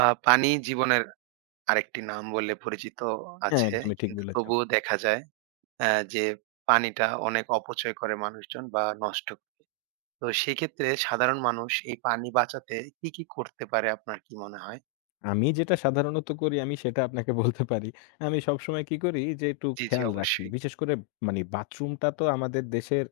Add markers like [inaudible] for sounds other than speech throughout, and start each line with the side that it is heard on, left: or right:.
right: পানি জীবনের আরেকটি নাম বলে পরিচিত ও।
left: হ্যাঁ,
right: আছে।
left: একদমই ঠিক
right: কিন্তু
left: বলেছেন।
right: তবুও দেখা যায় যে পানিটা অনেক অপচয় করে মানুষজন বা নষ্ট করে। তো সেক্ষেত্রে সাধারণ মানুষ এই পানি বাঁচাতে কি, কি করতে পারে আপনার কি মনে হয়?
left: আমি যেটা সাধারণত করি আমি সেটা আপনাকে বলতে পারি। আমি সবসময় কি করি যে একটু
right: জি, জি,
left: খেয়াল রাখি।
right: অবশ্যই।
left: বিশেষ করে বাথরুমটা তো আমাদের দেশের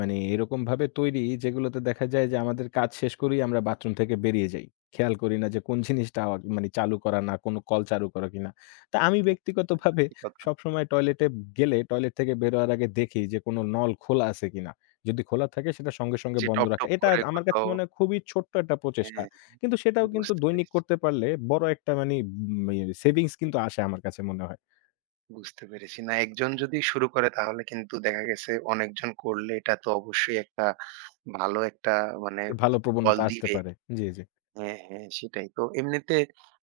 left: এরকমভাবে তৈরি যেগুলোতে দেখা যায় যে আমাদের কাজ শেষ করেই আমরা বাথরুম থেকে বেরিয়ে যাই। খেয়াল করি না যে কোন জিনিসটা আওয়া চালু করা না, কোন কল চালু করা কিনা। তা আমি
right: হ্যাঁ,
left: ব্যক্তিগতভাবে
right: সত্যি কথা।
left: সবসময় টয়লেটে গেলে টয়লেট থেকে বেরোয়ার আগে দেখি যে কোন নল খোলা আছে কিনা। যদি খোলা থাকে সেটা সঙ্গে সঙ্গে
right: যে
left: বন্ধ
right: টপ,
left: রাখা।
right: টপ
left: এটা
right: করে
left: আমার কাছে
right: কোথাও।
left: মনে হয় খুবই ছোট্ট একটা প্রচেষ্টা।
right: হ্যাঁ,
left: কিন্তু সেটাও কিন্তু
right: বুঝতে
left: দৈনিক
right: পেরেছি,
left: করতে পারলে বড় একটা মানি উম সেভিংস কিন্তু আসে আমার কাছে মনে হয়।
right: বুঝতে পেরেছি। না, একজন যদি শুরু করে তাহলে কিন্তু দেখা গেছে অনেকজন করলে এটা তো অবশ্যই একটা ভালো একটা মানে
left: ভালো
right: ফল
left: প্রবণতা আসতে
right: দিবে।
left: পারে। জি, জি।
right: হ্যাঁ, হ্যাঁ, সেটাই। তো এমনিতে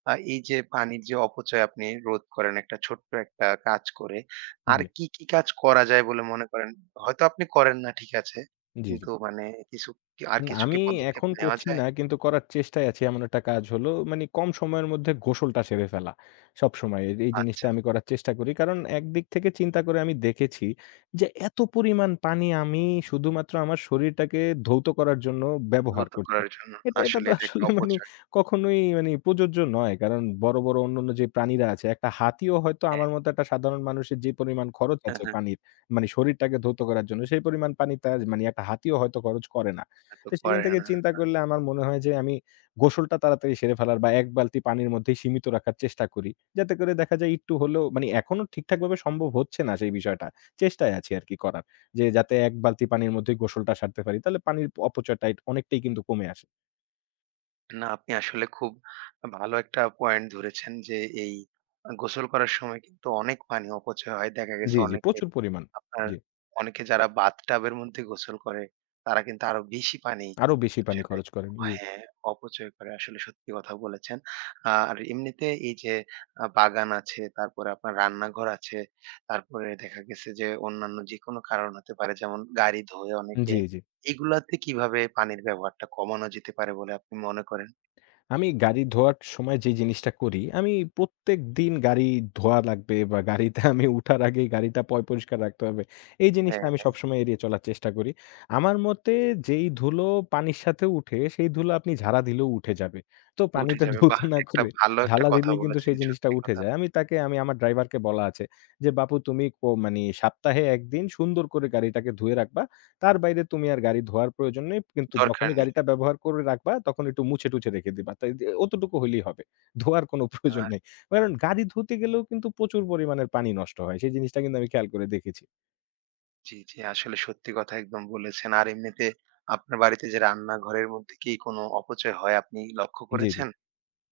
right: এই যে পানির যে অপচয় আপনি রোধ করেন একটা ছোট্ট একটা কাজ করে।
left: জি,
right: আর
left: জি,
right: কি, কি কাজ করা যায় বলে মনে করেন? হয়তো আপনি করেন না, ঠিক আছে।
left: জি।
right: কিন্তু মানে কিছু, কি আর কিছু
left: আমি
right: কি পদক্ষেপ
left: এখন
right: নেওয়া
left: করছি
right: যায়?
left: না কিন্তু করার চেষ্টায় আছি। এমন একটা কাজ হলো কম সময়ের মধ্যে গোসলটা সেরে ফেলা। সবসময় এই জিনিসটা
right: আচ্ছা,
left: আমি করার চেষ্টা করি। কারণ একদিক থেকে চিন্তা করে আমি দেখেছি যে এত পরিমাণ পানি আমি শুধুমাত্র আমার শরীরটাকে ধৌত করার জন্য ব্যবহার
right: দ্রুত
left: করছি।
right: করার জন্য।
left: এটা এটা
right: আসলে
left: তো
right: এটা একটা
left: আসলে
right: অপচয়।
left: কখনোই প্রযোজ্য নয়। কারণ বড়, বড় অন্যান্য যে প্রাণীরা আছে একটা হাতিও হয়তো
right: হ্যাঁ,
left: আমার মতো একটা সাধারণ মানুষের যে পরিমাণ খরচ
right: হ্যাঁ,
left: আছে
right: হ্যাঁ,
left: পানির শরীরটাকে ধৌত করার জন্য সেই পরিমাণ পানি তার মানে একটা হাতিও হয়তো খরচ করে না।
right: এটা তো
left: তো সেখান
right: করে
left: থেকে
right: না।
left: চিন্তা করলে আমার মনে হয় যে আমি গোসলটা তাড়াতাড়ি সেরে ফেলার বা ১ বালতি পানির মধ্যেই সীমিত রাখার চেষ্টা করি। যাতে করে দেখা যায় একটু হলেও এখনো ঠিকঠাকভাবে সম্ভব হচ্ছে না সেই বিষয়টা। চেষ্টায় আছি আরকি করার। যে যাতে ১ বালতি পানির মধ্যেই গোসলটা সারতে পারি। তাহলে পানির অপচয়টা অনেকটাই কিন্তু কমে আসে।
right: না, আপনি আসলে খুব ভালো একটা পয়েন্ট ধরেছেন যে এই গোসল করার সময় কিন্তু অনেক পানি অপচয় হয়। দেখা
left: জি,
right: গেছে
left: জি প্রচুর পরিমাণ।
right: আপনার
left: জি।
right: অনেকে যারা বাথটাবের মধ্যে গোসল করে, তারা কিন্তু আরো বেশি পানি
left: আরো বেশি পানি
right: আসলে,
left: খরচ করেন। জি,
right: হ্যাঁ, অপচয় করে। আসলে সত্যি কথা বলেছেন। আর এমনিতে এই যে বাগান আছে, তারপরে আপনার রান্নাঘর আছে, তারপরে দেখা গেছে যে অন্যান্য যেকোনো কারণ হতে পারে, যেমন গাড়ি ধোয় অনেকে।
left: জি, জি।
right: এগুলাতে কিভাবে পানির ব্যবহারটা কমানো যেতে পারে বলে আপনি মনে করেন?
left: আমি গাড়ি ধোয়ার সময় যে জিনিসটা করি, আমি প্রত্যেকদিন গাড়ি ধোয়া লাগবে বা গাড়িতে [laughs] আমি উঠার আগেই গাড়িটা পরিষ্কার রাখতে হবে। এই জিনিসটা
right: হ্যাঁ,
left: আমি
right: হ্যাঁ,
left: সবসময় এড়িয়ে চলার চেষ্টা করি। আমার মতে যেই ধুলো পানির সাথে উঠে, সেই ধুলো আপনি ঝাড়া দিলেও উঠে যাবে। তো
right: উঠে
left: পানিতে [laughs]
right: যাবে।
left: ধৌত
right: বাহ!
left: না
right: একটা
left: করে
right: ভালো একটা
left: ঝালা
right: কথা
left: দিলেই কিন্তু
right: বলেছেন,
left: সেই জিনিসটা
right: সত্যি
left: উঠে
right: কথা।
left: যায়। আমি তাকে আমি আমার ড্রাইভারকে বলা আছে যে, "বাপু তুমি কো মানি সপ্তাহে ১ দিন সুন্দর করে গাড়িটাকে ধুয়ে রাখবা।" তার বাইরে তুমি আর গাড়ি ধোয়ার প্রয়োজন নেই। কিন্তু
right: দরকার
left: যখনই
right: নেই।
left: গাড়িটা ব্যবহার করে রাখবা, তখন একটু মুছে-টুছে রেখে দিবা। তাই যে অতটুকু হইলেই হবে। ধোয়ার কোনো [laughs] প্রয়োজন নেই। কারণ গাড়ি ধুতে গেলেও কিন্তু প্রচুর পরিমাণের পানি নষ্ট হয়। সেই জিনিসটা কিন্তু আমি খেয়াল করে দেখেছি।
right: জি, জি। আসলে সত্যি কথা একদম বলেছেন। আর এমনিতে আপনার বাড়িতে যে রান্নাঘরের মধ্যে কি কোনো অপচয় হয় আপনি লক্ষ্য
left: জি, জি।
right: করেছেন?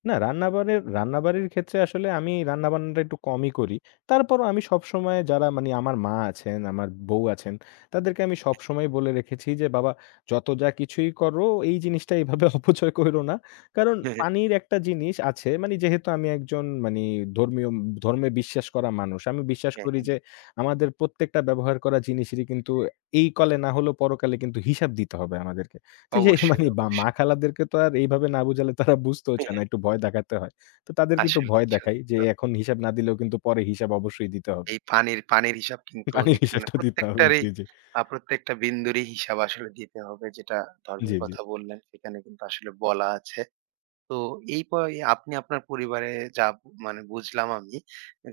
left: না রান্নাবাড়ির ক্ষেত্রে আসলে আমি রান্নাবান্নাটা একটু কমই করি। তারপরও আমি সবসময় যারা আমার মা আছেন, আমার বউ আছেন, তাদেরকে আমি সবসময় বলে রেখেছি যে, "বাবা যত যা কিছুই করো এই জিনিসটা এভাবে [laughs] অপচয় কইরো না।" কারণ
right: হ্যাঁ,
left: পানির একটা জিনিস আছে মানে যেহেতু আমি একজন মানি ধর্মীয় ধর্মে বিশ্বাস করা মানুষ। আমি বিশ্বাস
right: হ্যাঁ।
left: করি যে আমাদের প্রত্যেকটা ব্যবহার করা জিনিসেরই কিন্তু এই কলে না হলেও পরকালে কিন্তু হিসাব দিতে হবে আমাদেরকে। তো যে মানে
right: অবশ্যই,
left: বা মা
right: অবশ্যই।
left: খালাদেরকে তো আর এইভাবে না বুঝালে তারা বুঝতেও চায় না। একটু ভয় দেখাতে হয়। তো তাদেরকে একটু
right: আসলেই
left: ভয় দেখাই
right: সত্যি
left: যে
right: কথা।
left: এখন হিসাব না দিলেও কিন্তু পরে হিসাব অবশ্যই দিতে হবে।
right: এই পানির হিসাব কিন্তু
left: পানির
right: দিতে মানে
left: হিসাবটা দিতে হবে।
right: প্রত্যেকটারই,
left: জি, জি।
right: প্রত্যেকটা বিন্দুরই হিসাব আসলে দিতে হবে, যেটা
left: জি,
right: ধর্মের
left: জি।
right: কথা বললেন সেখানে কিন্তু আসলে বলা আছে। তো এই আপনি আপনার পরিবারে যা বু- মানে বুঝলাম আমি,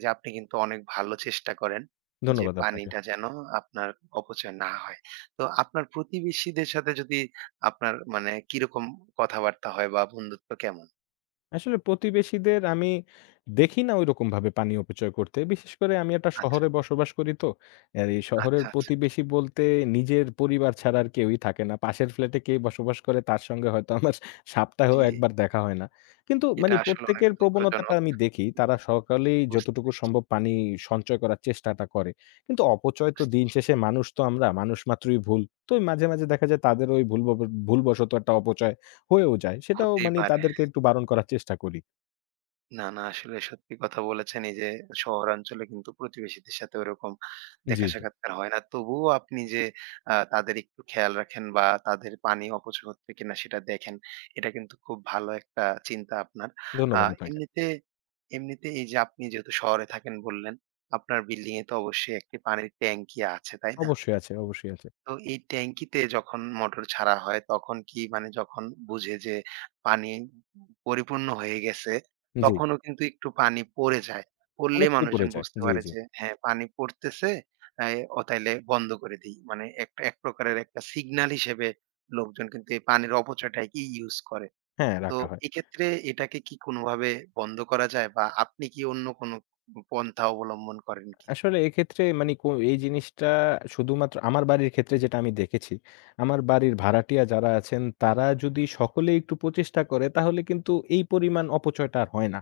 right: যে আপনি কিন্তু অনেক ভালো চেষ্টা করেন যে
left: ধন্যবাদ আপনাকে।
right: পানিটা যেন আপনার অপচয় না হয়। তো আপনার প্রতিবেশীদের সাথে যদি আপনার মানে কিরকম কথাবার্তা হয় বা বন্ধুত্ব কেমন?
left: আসলে প্রতিবেশীদের আমি দেখি না ঐরকমভাবে পানি অপচয় করতে। বিশেষ করে আমি একটা
right: আচ্ছা,
left: শহরে বসবাস করি তো। আর এই শহরের
right: আচ্ছা, আচ্ছা।
left: প্রতিবেশী বলতে নিজের পরিবার ছাড়া আর কেউই থাকে না। পাশের ফ্ল্যাটে কে বসবাস করে তার সঙ্গে হয়তো আমার সপ্তাহেও
right: জি,
left: একবার দেখা হয় না। কিন্তু
right: এটা আসলে অনেক
left: প্রত্যেকের প্রবণতাটা
right: দুঃখজনক।
left: আমি দেখি। তারা
right: কিন্তু
left: সকলেই
right: বুঝতে
left: যতটুকু
right: পেরেছি।
left: সম্ভব পানি সঞ্চয় করার চেষ্টাটা করে। কিন্তু অপচয় তো
right: বুঝতে
left: দিন শেষে মানুষ তো আমরা, মানুষ মাত্রই ভুল। তো মাঝে, মাঝে দেখা যায় তাদের ওই ভুলবশত একটা অপচয় হয়েও যায়। সেটাও
right: হতেই পারে।
left: তাদেরকে একটু বারণ করার চেষ্টা করি।
right: না, না, আসলে সত্যি কথা বলেছেন। এই যে শহরাঞ্চলে কিন্তু প্রতিবেশীদের সাথে ওরকম
left: জি,
right: দেখা
left: জি।
right: সাক্ষাৎকার হয় না। তবুও আপনি যে তাদের একটু খেয়াল রাখেন বা তাদের পানি অপচয় হচ্ছে কিনা সেটা দেখেন। এটা কিন্তু খুব ভালো একটা চিন্তা আপনার। আ
left: ধন্যবাদ আপনাকে।
right: এমনিতে এমনিতে এই যে আপনি যেহেতু শহরে থাকেন বললেন, আপনার বিল্ডিং এ তো অবশ্যই একটি পানির ট্যাংকি আছে, তাই না?
left: অবশ্যই আছে, অবশ্যই আছে।
right: তো এই ট্যাংকিতে যখন মোটর ছাড়া হয় তখন কি মানে যখন বুঝে যে পানি পরিপূর্ণ হয়ে গেছে,
left: জি,
right: তখনও কিন্তু একটু পানি পড়ে যায়। পড়লে
left: অনেকটাই পড়ে
right: মানুষজন
left: যায়।
right: বুঝতে
left: জি,
right: পারে
left: জি।
right: যে হ্যাঁ, পানি পড়তেছে, অ্যা ও, তাইলে বন্ধ করে দেই। মানে একটা এক প্রকারের একটা সিগন্যাল হিসেবে লোকজন কিন্তু এই পানির অপচয়টাকে ইউজ করে।
left: হ্যাঁ,
right: তো
left: রাখা হয়।
right: এক্ষেত্রে এটাকে কি কোনোভাবে বন্ধ করা যায়? বা আপনি কি অন্য কোনো পন্থা অবলম্বন করেন কি?
left: আসলে এক্ষেত্রে মানে কো এই জিনিসটা শুধুমাত্র আমার বাড়ির ক্ষেত্রে যেটা আমি দেখেছি, আমার বাড়ির ভাড়াটিয়া যারা আছেন তারা যদি সকলে একটু প্রচেষ্টা করে তাহলে কিন্তু এই পরিমাণ অপচয়টা আর হয় না।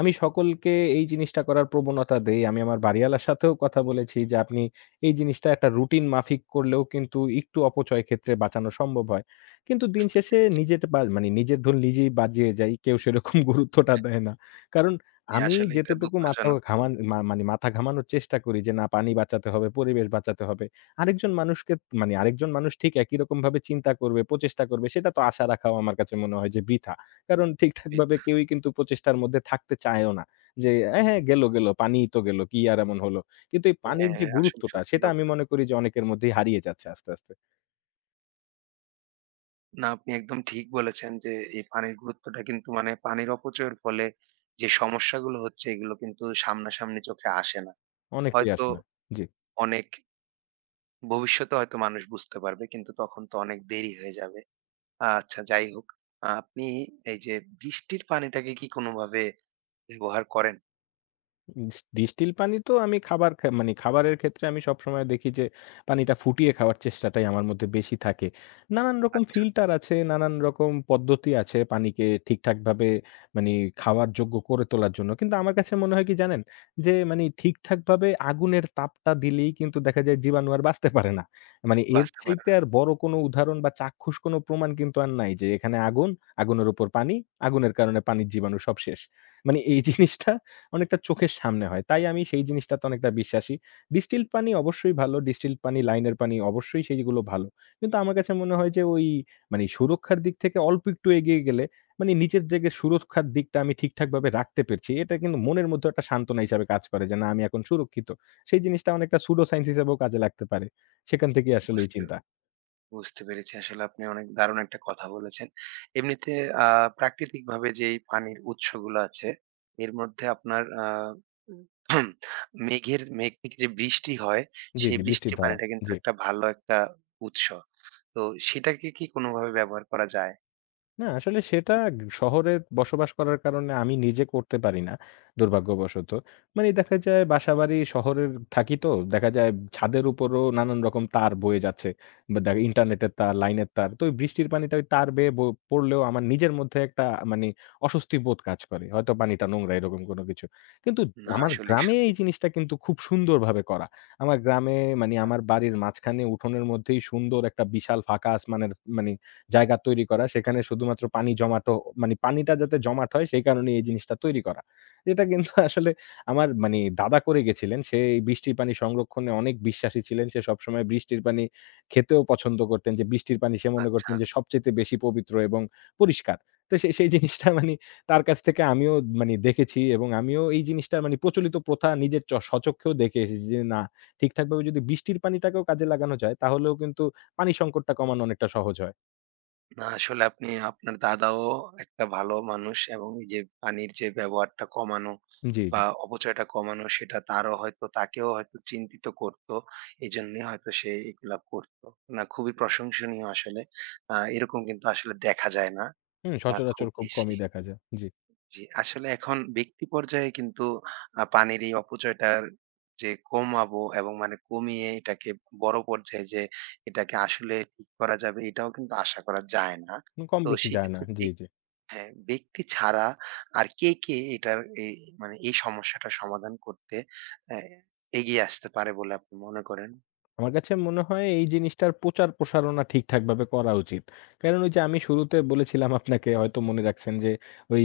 left: আমি সকলকে এই জিনিসটা করার প্রবণতা দেই। আমি আমার বাড়িওয়ালার সাথেও কথা বলেছি যে, "আপনি এই জিনিসটা একটা রুটিন মাফিক করলেও কিন্তু একটু অপচয় ক্ষেত্রে বাঁচানো সম্ভব হয়।" কিন্তু দিন
right: বুঝতে
left: শেষে
right: পেরেছি।
left: নিজের বা নিজের ধুল নিজেই বাজিয়ে যাই। কেউ সেরকম [laughs] গুরুত্বটা দেয় না। কারণ
right: জি,
left: আমি
right: আসলে এটা
left: যেতটুকু
right: দুঃখজনক
left: মাথা ঘামানোর চেষ্টা করি যে না পানি বাঁচাতে হবে, পরিবেশ বাঁচাতে হবে। আরেকজন মানুষকে আরেকজন মানুষ ঠিক একই রকমভাবে চিন্তা করবে, প্রচেষ্টা করবে সেটা তো আশা রাখাও আমার কাছে মনে হয় যে বৃথা। কারণ
right: খুবই।
left: ঠিকঠাকভাবে কেউই কিন্তু প্রচেষ্টার মধ্যে থাকতে চায়ও না। যে "এ হ্যাঁ গেল, গেল পানিই তো গেল, কি আর এমন হলো?" কিন্তু এই পানির যে
right: হ্যাঁ, আসলে
left: গুরুত্বটা
right: সত্যি
left: সেটা আমি
right: কথা।
left: মনে করি যে অনেকের মধ্যেই হারিয়ে যাচ্ছে আস্তে, আস্তে।
right: না, আপনি একদম ঠিক বলেছেন যে এই পানির গুরুত্বটা কিন্তু মানে পানির অপচয়ের ফলে যে সমস্যাগুলো হচ্ছে এগুলো কিন্তু সামনাসামনি চোখে আসে না।
left: অনেকটাই
right: হয়তো
left: আসে না। জি।
right: অনেক, ভবিষ্যতে হয়তো মানুষ বুঝতে পারবে, কিন্তু তখন তো অনেক দেরি হয়ে যাবে। আচ্ছা, যাই হোক। আপনি এই যে বৃষ্টির পানিটাকে কি কোনোভাবে ব্যবহার করেন?
left: ডিস্টিল পানি তো আমি খাবার খা মানে খাবারের ক্ষেত্রে আমি সবসময় দেখি যে পানিটা ফুটিয়ে খাওয়ার চেষ্টাটাই আমার মধ্যে বেশি থাকে। নানান রকম
right: আচ্ছা,
left: ফিল্টার আছে, নানান রকম পদ্ধতি আছে পানিকে ঠিকঠাকভাবে মানি খাওয়ার যোগ্য করে তোলার জন্য। কিন্তু আমার কাছে মনে হয় কি জানেন? যে ঠিকঠাকভাবে আগুনের তাপটা দিলেই কিন্তু দেখা যায় জীবাণু আর বাঁচতে পারে না। মানে এর
right: বাঁচতে পারে
left: চাইতে
right: না।
left: আর বড় কোনো উদাহরণ বা চাক্ষুষ কোনো প্রমাণ কিন্তু আর নাই যে এখানে আগুন, আগুনের উপর পানি, আগুনের কারণে পানির জীবাণু সব শেষ। এই জিনিসটা অনেকটা চোখের সামনে হয়। তাই আমি সেই জিনিসটাতে অনেকটা বিশ্বাসী। ডিস্টিলড পানি অবশ্যই ভালো। ডিস্টিলড পানি, লাইনের পানি অবশ্যই সেইগুলো ভালো। কিন্তু আমার কাছে মনে হয় যে ওই সুরক্ষার দিক থেকে অল্প একটু এগিয়ে গেলে নিচের দিকে সুরক্ষার দিকটা আমি ঠিকঠাকভাবে রাখতে পেরেছি। এটা কিন্তু মনের মধ্যে একটা সান্ত্বনা হিসাবে কাজ করে যে না আমি এখন সুরক্ষিত। সেই জিনিসটা অনেকটা pseudo science হিসেবেও কাজে লাগতে পারে। সেখান থেকেই আসলে এই
right: বুঝতে
left: চিন্তা।
right: বুঝতে পেরেছি। আসলে আপনি অনেক দারুণ একটা কথা বলেছেন। এমনিতে প্রাকৃতিকভাবে যেই পানির উৎসগুলো আছে, এর মধ্যে আপনার [clears throat] মেঘ থেকে যে বৃষ্টি হয়,
left: জি,
right: সেই
left: জি বৃষ্টির
right: বৃষ্টির
left: ধারা।
right: পানিটা কিন্তু
left: জি।
right: একটা ভালো একটা উৎস। তো সেটাকে কি কোনোভাবে ব্যবহার করা যায়?
left: না আসলে সেটা শহরে বসবাস করার কারণে আমি নিজে করতে পারি না দুর্ভাগ্যবশত। দেখা যায় বাসাবাড়ি শহরের থাকি তো দেখা যায় ছাদের উপরও নানান রকম তার বয়ে যাচ্ছে। বা দে ইন্টারনেটের তার, লাইনের তার। তো ওই বৃষ্টির পানিটা ওই তার বেয়ে পড়লেও আমার নিজের মধ্যে একটা মানে অস্বস্তি বোধ কাজ করে। হয়তো পানিটা নোংরা এরকম কোনো কিছু। কিন্তু
right: না,
left: আমার
right: আসলেই
left: গ্রামে
right: সত্যি
left: এই
right: কথা।
left: জিনিসটা কিন্তু খুব সুন্দরভাবে করা। আমার গ্রামে আমার বাড়ির মাঝখানে উঠোনের মধ্যেই সুন্দর একটা বিশাল ফাঁকা আসমানের মানে জায়গা তৈরি করা। সেখানে শুধুমাত্র পানিটা যাতে জমাট হয় সেই কারণে এই জিনিসটা তৈরি করা। এটা কিন্তু [laughs] আসলে আমার দাদা করে গেছিলেন। সে এই বৃষ্টির পানি সংরক্ষণে অনেক বিশ্বাসী ছিলেন। সে সবসময় বৃষ্টির পানি খেতেও পছন্দ করতেন যে বৃষ্টির পানি সে মনে
right: আচ্ছা।
left: করতেন যে সবচাইতে বেশি পবিত্র এবং পরিষ্কার। তো সে সেই জিনিসটা তার কাছ থেকে আমিও দেখেছি এবং আমিও এই জিনিসটা প্রচলিত প্রথা নিজের চ স্বচক্ষেও দেখে এসেছি যে না ঠিকঠাকভাবে যদি বৃষ্টির পানিটাকেও কাজে লাগানো যায় তাহলেও কিন্তু পানি সংকটটা কমানো অনেকটা সহজ হয়।
right: না, আসলে আপনি, আপনার দাদাও একটা ভালো মানুষ, এবং এই যে পানির যে ব্যবহারটা কমানো
left: জি, জি।
right: বা অপচয়টা কমানো, সেটা তারও হয়তো, তাকেও হয়তো চিন্তিত করতো। এই জন্য হয়তো সে এগুলা করতো। না, খুবই প্রশংসনীয় আসলে। এরকম কিন্তু আসলে দেখা যায় না।
left: হুম,
right: খুব
left: সচরাচর খুব
right: বেশি।
left: কমই দেখা যায়। জি।
right: জি, আসলে এখন ব্যক্তি পর্যায়ে কিন্তু পানির এই অপচয়টার যে কমাবো এবং মানে কমিয়ে এটাকে বড় পর্যায়ে যে এটাকে আসলে ঠিক করা যাবে, এটাও কিন্তু আশা করা যায় না।
left: কম
right: তো
left: বেশি যায় না।
right: সেক্ষেত্রে
left: জি, জি।
right: হ্যাঁ, ব্যক্তি ছাড়া আর কে, কে এটার এই মানে এই সমস্যাটার সমাধান করতে অ্যা এগিয়ে আসতে পারে বলে আপনি মনে করেন?
left: আমার কাছে মনে হয় এই জিনিসটার প্রচার প্রসারণা ঠিকঠাকভাবে করা উচিত। কারণ ওই যে আমি শুরুতে বলেছিলাম আপনাকে হয়তো মনে রাখছেন যে ওই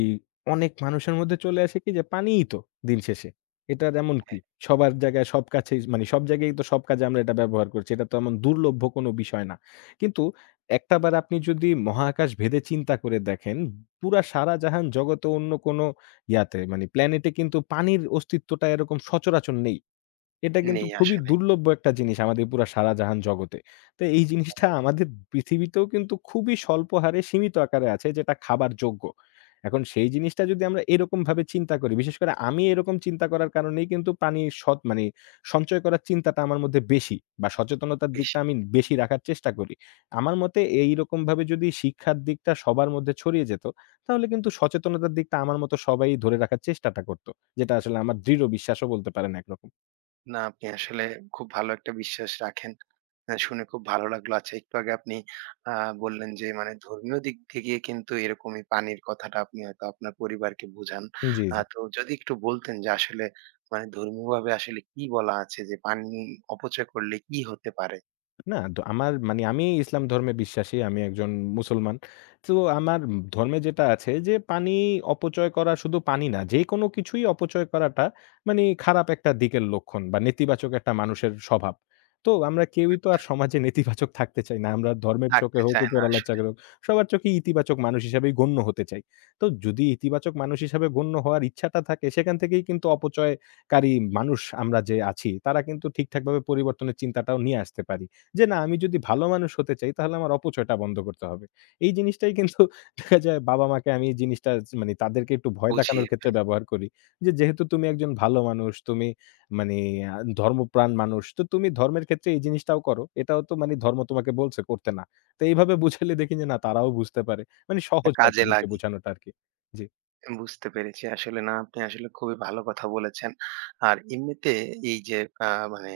left: অনেক মানুষের মধ্যে চলে আসে কি যে পানিই তো দিন শেষে। এটার এমন কি?
right: হ্যাঁ,
left: সবার জায়গায় সব কাছেই সব জায়গায়ই তো সব কাজে আমরা এটা ব্যবহার করছি। এটা তো এমন দুর্লভ্য কোনো বিষয় না। কিন্তু একটাবার আপনি যদি মহাকাশ ভেদে চিন্তা করে দেখেন, পুরা সারা জাহান জগতে অন্য কোনো ইয়াতে মানে প্ল্যানেটে কিন্তু পানির অস্তিত্বটা এরকম সচরাচর নেই। এটা কিন্তু
right: নেই
left: খুবই
right: আসলে।
left: দুর্লভ একটা জিনিস আমাদের পুরা সারা জাহান জগতে। তো এই জিনিসটা
right: হ্যাঁ,
left: আমাদের পৃথিবীতেও কিন্তু খুবই স্বল্প হারে সীমিত আকারে আছে যেটা খাবার যোগ্য। এখন সেই জিনিসটা যদি আমরা এরকমভাবে চিন্তা করি, বিশেষ করে আমি এরকম চিন্তা করার কারণেই কিন্তু পানির সৎ মানে সঞ্চয় করার চিন্তাটা আমার মধ্যে বেশি বা সচেতনতার দিকটা
right: বেশি।
left: আমি বেশি রাখার চেষ্টা করি। আমার মতে এইরকমভাবে যদি শিক্ষার দিকটা সবার মধ্যে ছড়িয়ে যেত, তাহলে কিন্তু সচেতনতার দিকটা আমার মতো সবাই ধরে রাখার চেষ্টাটা করত। যেটা আসলে আমার দৃঢ় বিশ্বাসও বলতে পারেন একরকম।
right: না, আপনি আসলে খুব ভালো একটা বিশ্বাস রাখেন। শুনে খুব ভালো লাগলো। আচ্ছা, একটু আগে আপনি আ বললেন যে মানে ধর্মীয় দিক থেকে কিন্তু এরকমই পানির কথাটা আপনি হয়তো আপনার পরিবারকে বুঝান।
left: জি, জি।
right: তো যদি একটু বলতেন যে আসলে মানে ধর্মীয়ভাবে আসলে কি বলা আছে যে পানি অপচয় করলে কি হতে পারে?
left: না, দ আমার মানে আমি ইসলাম ধর্মে বিশ্বাসী। আমি একজন মুসলমান। তো আমার ধর্মে যেটা আছে যে পানি অপচয় করা শুধু পানি না, যেকোনো কিছুই অপচয় করাটা খারাপ একটা দিকের লক্ষণ বা নেতিবাচক একটা মানুষের স্বভাব। তো আমরা কেউই তো আর সমাজে নেতিবাচক থাকতে চাই না। আমরা ধর্মের চোখে
right: থাকতে
left: হোক,
right: চায় না
left: উপরওয়ালার
right: আসলে।
left: চোখে হোক সবার চোখেই ইতিবাচক মানুষ হিসেবেই গণ্য হতে চাই। তো যদি ইতিবাচক মানুষ হিসাবে গণ্য হওয়ার ইচ্ছাটা থাকে সেখান থেকেই কিন্তু অপচয়কারী মানুষ আমরা যে আছি তারা কিন্তু ঠিকঠাকভাবে পরিবর্তনের চিন্তাটাও নিয়ে আসতে পারি। যে না আমি যদি ভালো মানুষ হতে চাই তাহলে আমার অপচয়টা বন্ধ করতে হবে। এই জিনিসটাই কিন্তু [laughs] দেখা যায় বাবা-মাকে আমি এই জিনিসটা তাদেরকে একটু ভয়
right: বুঝিয়ে,
left: দেখানোর ক্ষেত্রে
right: হ্যাঁ,
left: ব্যবহার করি। যে যেহেতু তুমি একজন ভালো মানুষ, তুমি মানে আ ধর্মপ্রাণ মানুষ। তো তুমি ধর্মের ক্ষেত্রে এই জিনিসটাও করো। এটাও তো মানে ধর্ম তোমাকে বলছে করতে না। তো এইভাবে বুঝাইলে দেখি যে না তারাও বুঝতে পারে। মানে
right: তা
left: সহজ হয়
right: কাজে
left: তাদেরকে
right: লাগে।
left: বোঝানোটা আরকি। জি।
right: বুঝতে পেরেছি। আসলে না, আপনি আসলে খুবই ভালো কথা বলেছেন। আর এমনিতে এই যে আ মানে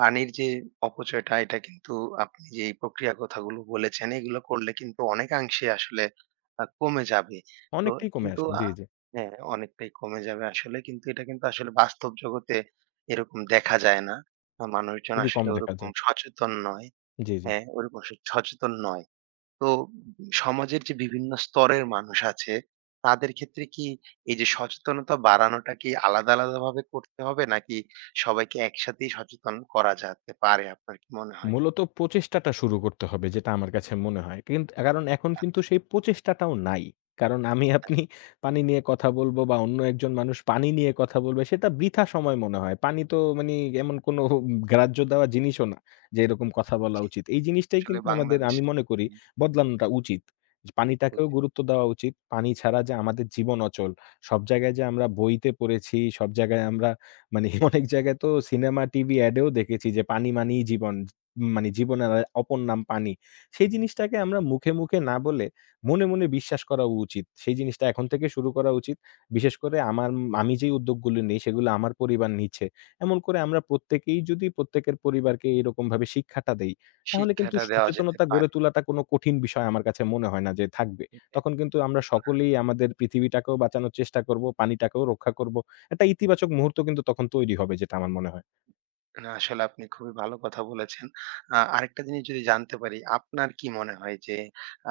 right: পানির যে অপচয়টা, এটা কিন্তু আপনি যে এই প্রক্রিয়া কথাগুলো বলেছেন, এগুলো করলে কিন্তু অনেকাংশে আসলে কমে যাবে। তো
left: অনেকটাই কমে
right: কিন্তু
left: আসে। জি, জি।
right: হ্যাঁ, অনেকটাই কমে যাবে আসলে। কিন্তু এটা কিন্তু আসলে বাস্তব জগতে এরকম দেখা যায় না। মানুষজন
left: খুবই কম
right: আসলে
left: দেখা
right: ওরকম
left: যায়।
right: সচেতন নয়।
left: জি, জি।
right: হ্যাঁ, ওরকম সচেতন নয়। তো সমাজের যে বিভিন্ন স্তরের মানুষ আছে, তাদের ক্ষেত্রে কি এই যে সচেতনতা বাড়ানোটা কি আলাদা, আলাদা ভাবে করতে হবে? নাকি সবাইকে একসাথেই সচেতন করা যেতে পারে? আপনার কি মনে হয়?
left: মূলত প্রচেষ্টাটা শুরু করতে হবে যেটা আমার কাছে মনে হয়। কারণ এখন কিন্তু
right: আচ্ছা,
left: সেই প্রচেষ্টাটাও নাই। কারণ আমি
right: তাই।
left: আপনি পানি নিয়ে কথা বলব বা অন্য একজন মানুষ পানি নিয়ে কথা বলবে সেটা বৃথা সময় মনে হয়। পানি তো মানে এমন কোনো গ্রাহ্য দেওয়া জিনিসও না যে এরকম কথা বলা
right: জি।
left: উচিত। এই জিনিসটাই
right: আসলে
left: কিন্তু আমাদের আমি
right: বাংলাদেশে,
left: মনে করি
right: হুম,
left: বদলানোটা উচিত। পানিটাকেও
right: বুঝি।
left: গুরুত্ব দেওয়া উচিত। পানি ছাড়া যে আমাদের জীবন অচল। সব জায়গায় যে আমরা বইতে পড়েছি, সব জায়গায় আমরা মানে [laughs] অনেক জায়গায় তো সিনেমা, টিভি অ্যাডেও দেখেছি যে পানি মানেই জীবন। মানে জীবনের আর অপর নাম পানি। সেই জিনিসটাকে আমরা মুখে, মুখে না বলে মনে, মনে বিশ্বাস করা উচিত। সেই জিনিসটা এখন থেকে শুরু করা উচিত। বিশেষ করে আমি যেই উদ্যোগগুলো নেই সেগুলো আমার পরিবার নিচ্ছে। এমন করে আমরা প্রত্যেকেই যদি প্রত্যেকের পরিবারকে এরকমভাবে শিক্ষাটা দেই, তাহলে কিন্তু
right: শিক্ষাটা দেওয়া যেতে
left: সচেতনতা গড়ে
right: পারে।
left: তোলাটা কোনো কঠিন বিষয় আমার কাছে মনে হয় না যে থাকবে। তখন কিন্তু আমরা
right: না,
left: সকলেই আমাদের পৃথিবীটাকেও বাঁচানোর চেষ্টা করব, পানিটাকেও রক্ষা করব। একটা ইতিবাচক মুহূর্ত কিন্তু তখন তৈরি হবে যেটা আমার মনে হয়।
right: না, আসলে আপনি খুবই ভালো কথা বলেছেন। আরেকটা জিনিস যদি জানতে পারি, আপনার কি মনে হয় যে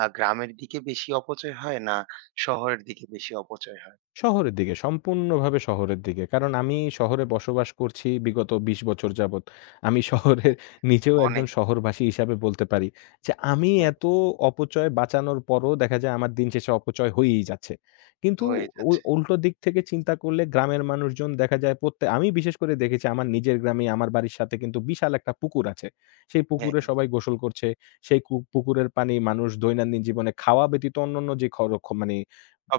right: গ্রামের দিকে বেশি অপচয় হয়, না শহরের দিকে বেশি অপচয় হয়?
left: শহরের দিকে, সম্পূর্ণভাবে শহরের দিকে। কারণ আমি শহরে বসবাস করছি বিগত ২০ বছর যাবৎ। আমি [laughs]
right: অ
left: নিজেও একজন
right: অনেক,
left: শহরবাসী হিসাবে বলতে পারি যে, আমি
right: হ্যাঁ।
left: এত অপচয় বাঁচানোর পরও দেখা যায় আমার দিন শেষে অপচয় হয়েই যাচ্ছে। কিন্তু
right: হয়ে
left: ওই
right: যাচ্ছে।
left: উল্টো দিক থেকে চিন্তা করলে গ্রামের মানুষজন দেখা যায় আমি বিশেষ করে দেখেছি আমার নিজের গ্রামে আমার বাড়ির সাথে কিন্তু বিশাল একটা পুকুর আছে। সেই
right: হ্যাঁ,
left: পুকুরে
right: হ্যাঁ।
left: সবাই গোসল করছে। সেই পুকুরের পানি মানুষ দৈনন্দিন জীবনে খাওয়া ব্যতীত অন্যান্য যে খর খ মানে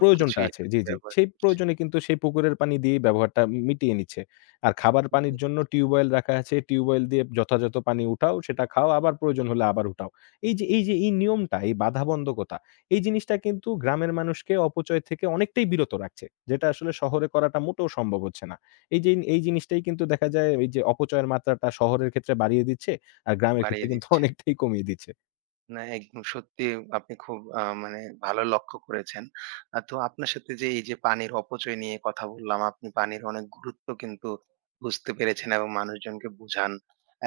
left: প্রয়োজনটা আছে।
right: এটাতে
left: জি, জি।
right: ব্যবহার।
left: সেই প্রয়োজনে কিন্তু সেই পুকুরের পানি দিয়েই ব্যবহারটা মিটিয়ে নিচ্ছে। আর খাবার পানির
right: হুম।
left: জন্য টিউবওয়েল রাখা আছে। টিউবওয়েল দিয়ে যথাযথ পানি উঠাও, সেটা খাও, আবার প্রয়োজন হলে আবার উঠাও। এই যে এই নিয়মটা, এই বাধাবন্ধকতা, এই জিনিসটা কিন্তু গ্রামের মানুষকে অপচয় থেকে অনেকটাই বিরত রাখছে। যেটা আসলে শহরে করাটা মোটেও সম্ভব হচ্ছে না। এই যে এই জিনিসটাই কিন্তু দেখা যায় এই যে অপচয়ের মাত্রাটা শহরের ক্ষেত্রে বাড়িয়ে দিচ্ছে, আর গ্রামের ক্ষেত্রে
right: বাড়িয়ে
left: কিন্তু
right: দিচ্ছে।
left: অনেকটাই কমিয়ে দিচ্ছে।
right: না, একদম সত্যি, আপনি খুব মানে ভালো লক্ষ্য করেছেন। তো আপনার সাথে যে এই যে পানির অপচয় নিয়ে কথা বললাম, আপনি পানির অনেক গুরুত্ব কিন্তু বুঝতে পেরেছেন এবং মানুষজনকে বুঝান,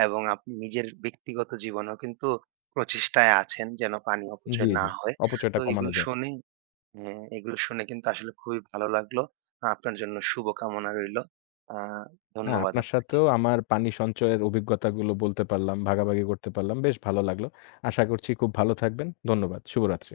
right: এবং আপনি নিজের ব্যক্তিগত জীবনেও কিন্তু প্রচেষ্টায় আছেন যেন পানি
left: জি,
right: অপচয় না
left: জি।
right: হয়। তো
left: অপচয়টা কমানো
right: এগুলো
left: যায়।
right: শুনে, হ্যাঁ, এগুলো শুনে কিন্তু আসলে খুবই ভালো লাগলো। আপনার জন্য শুভকামনা রইলো। আ
left: না,
right: ধন্যবাদ
left: আপনার
right: আপনাকে।
left: সাথেও আমার পানি সঞ্চয়ের অভিজ্ঞতাগুলো বলতে পারলাম, ভাগাভাগি করতে পারলাম। বেশ ভালো লাগলো। আশা করছি খুব ভালো থাকবেন। ধন্যবাদ। শুভরাত্রি।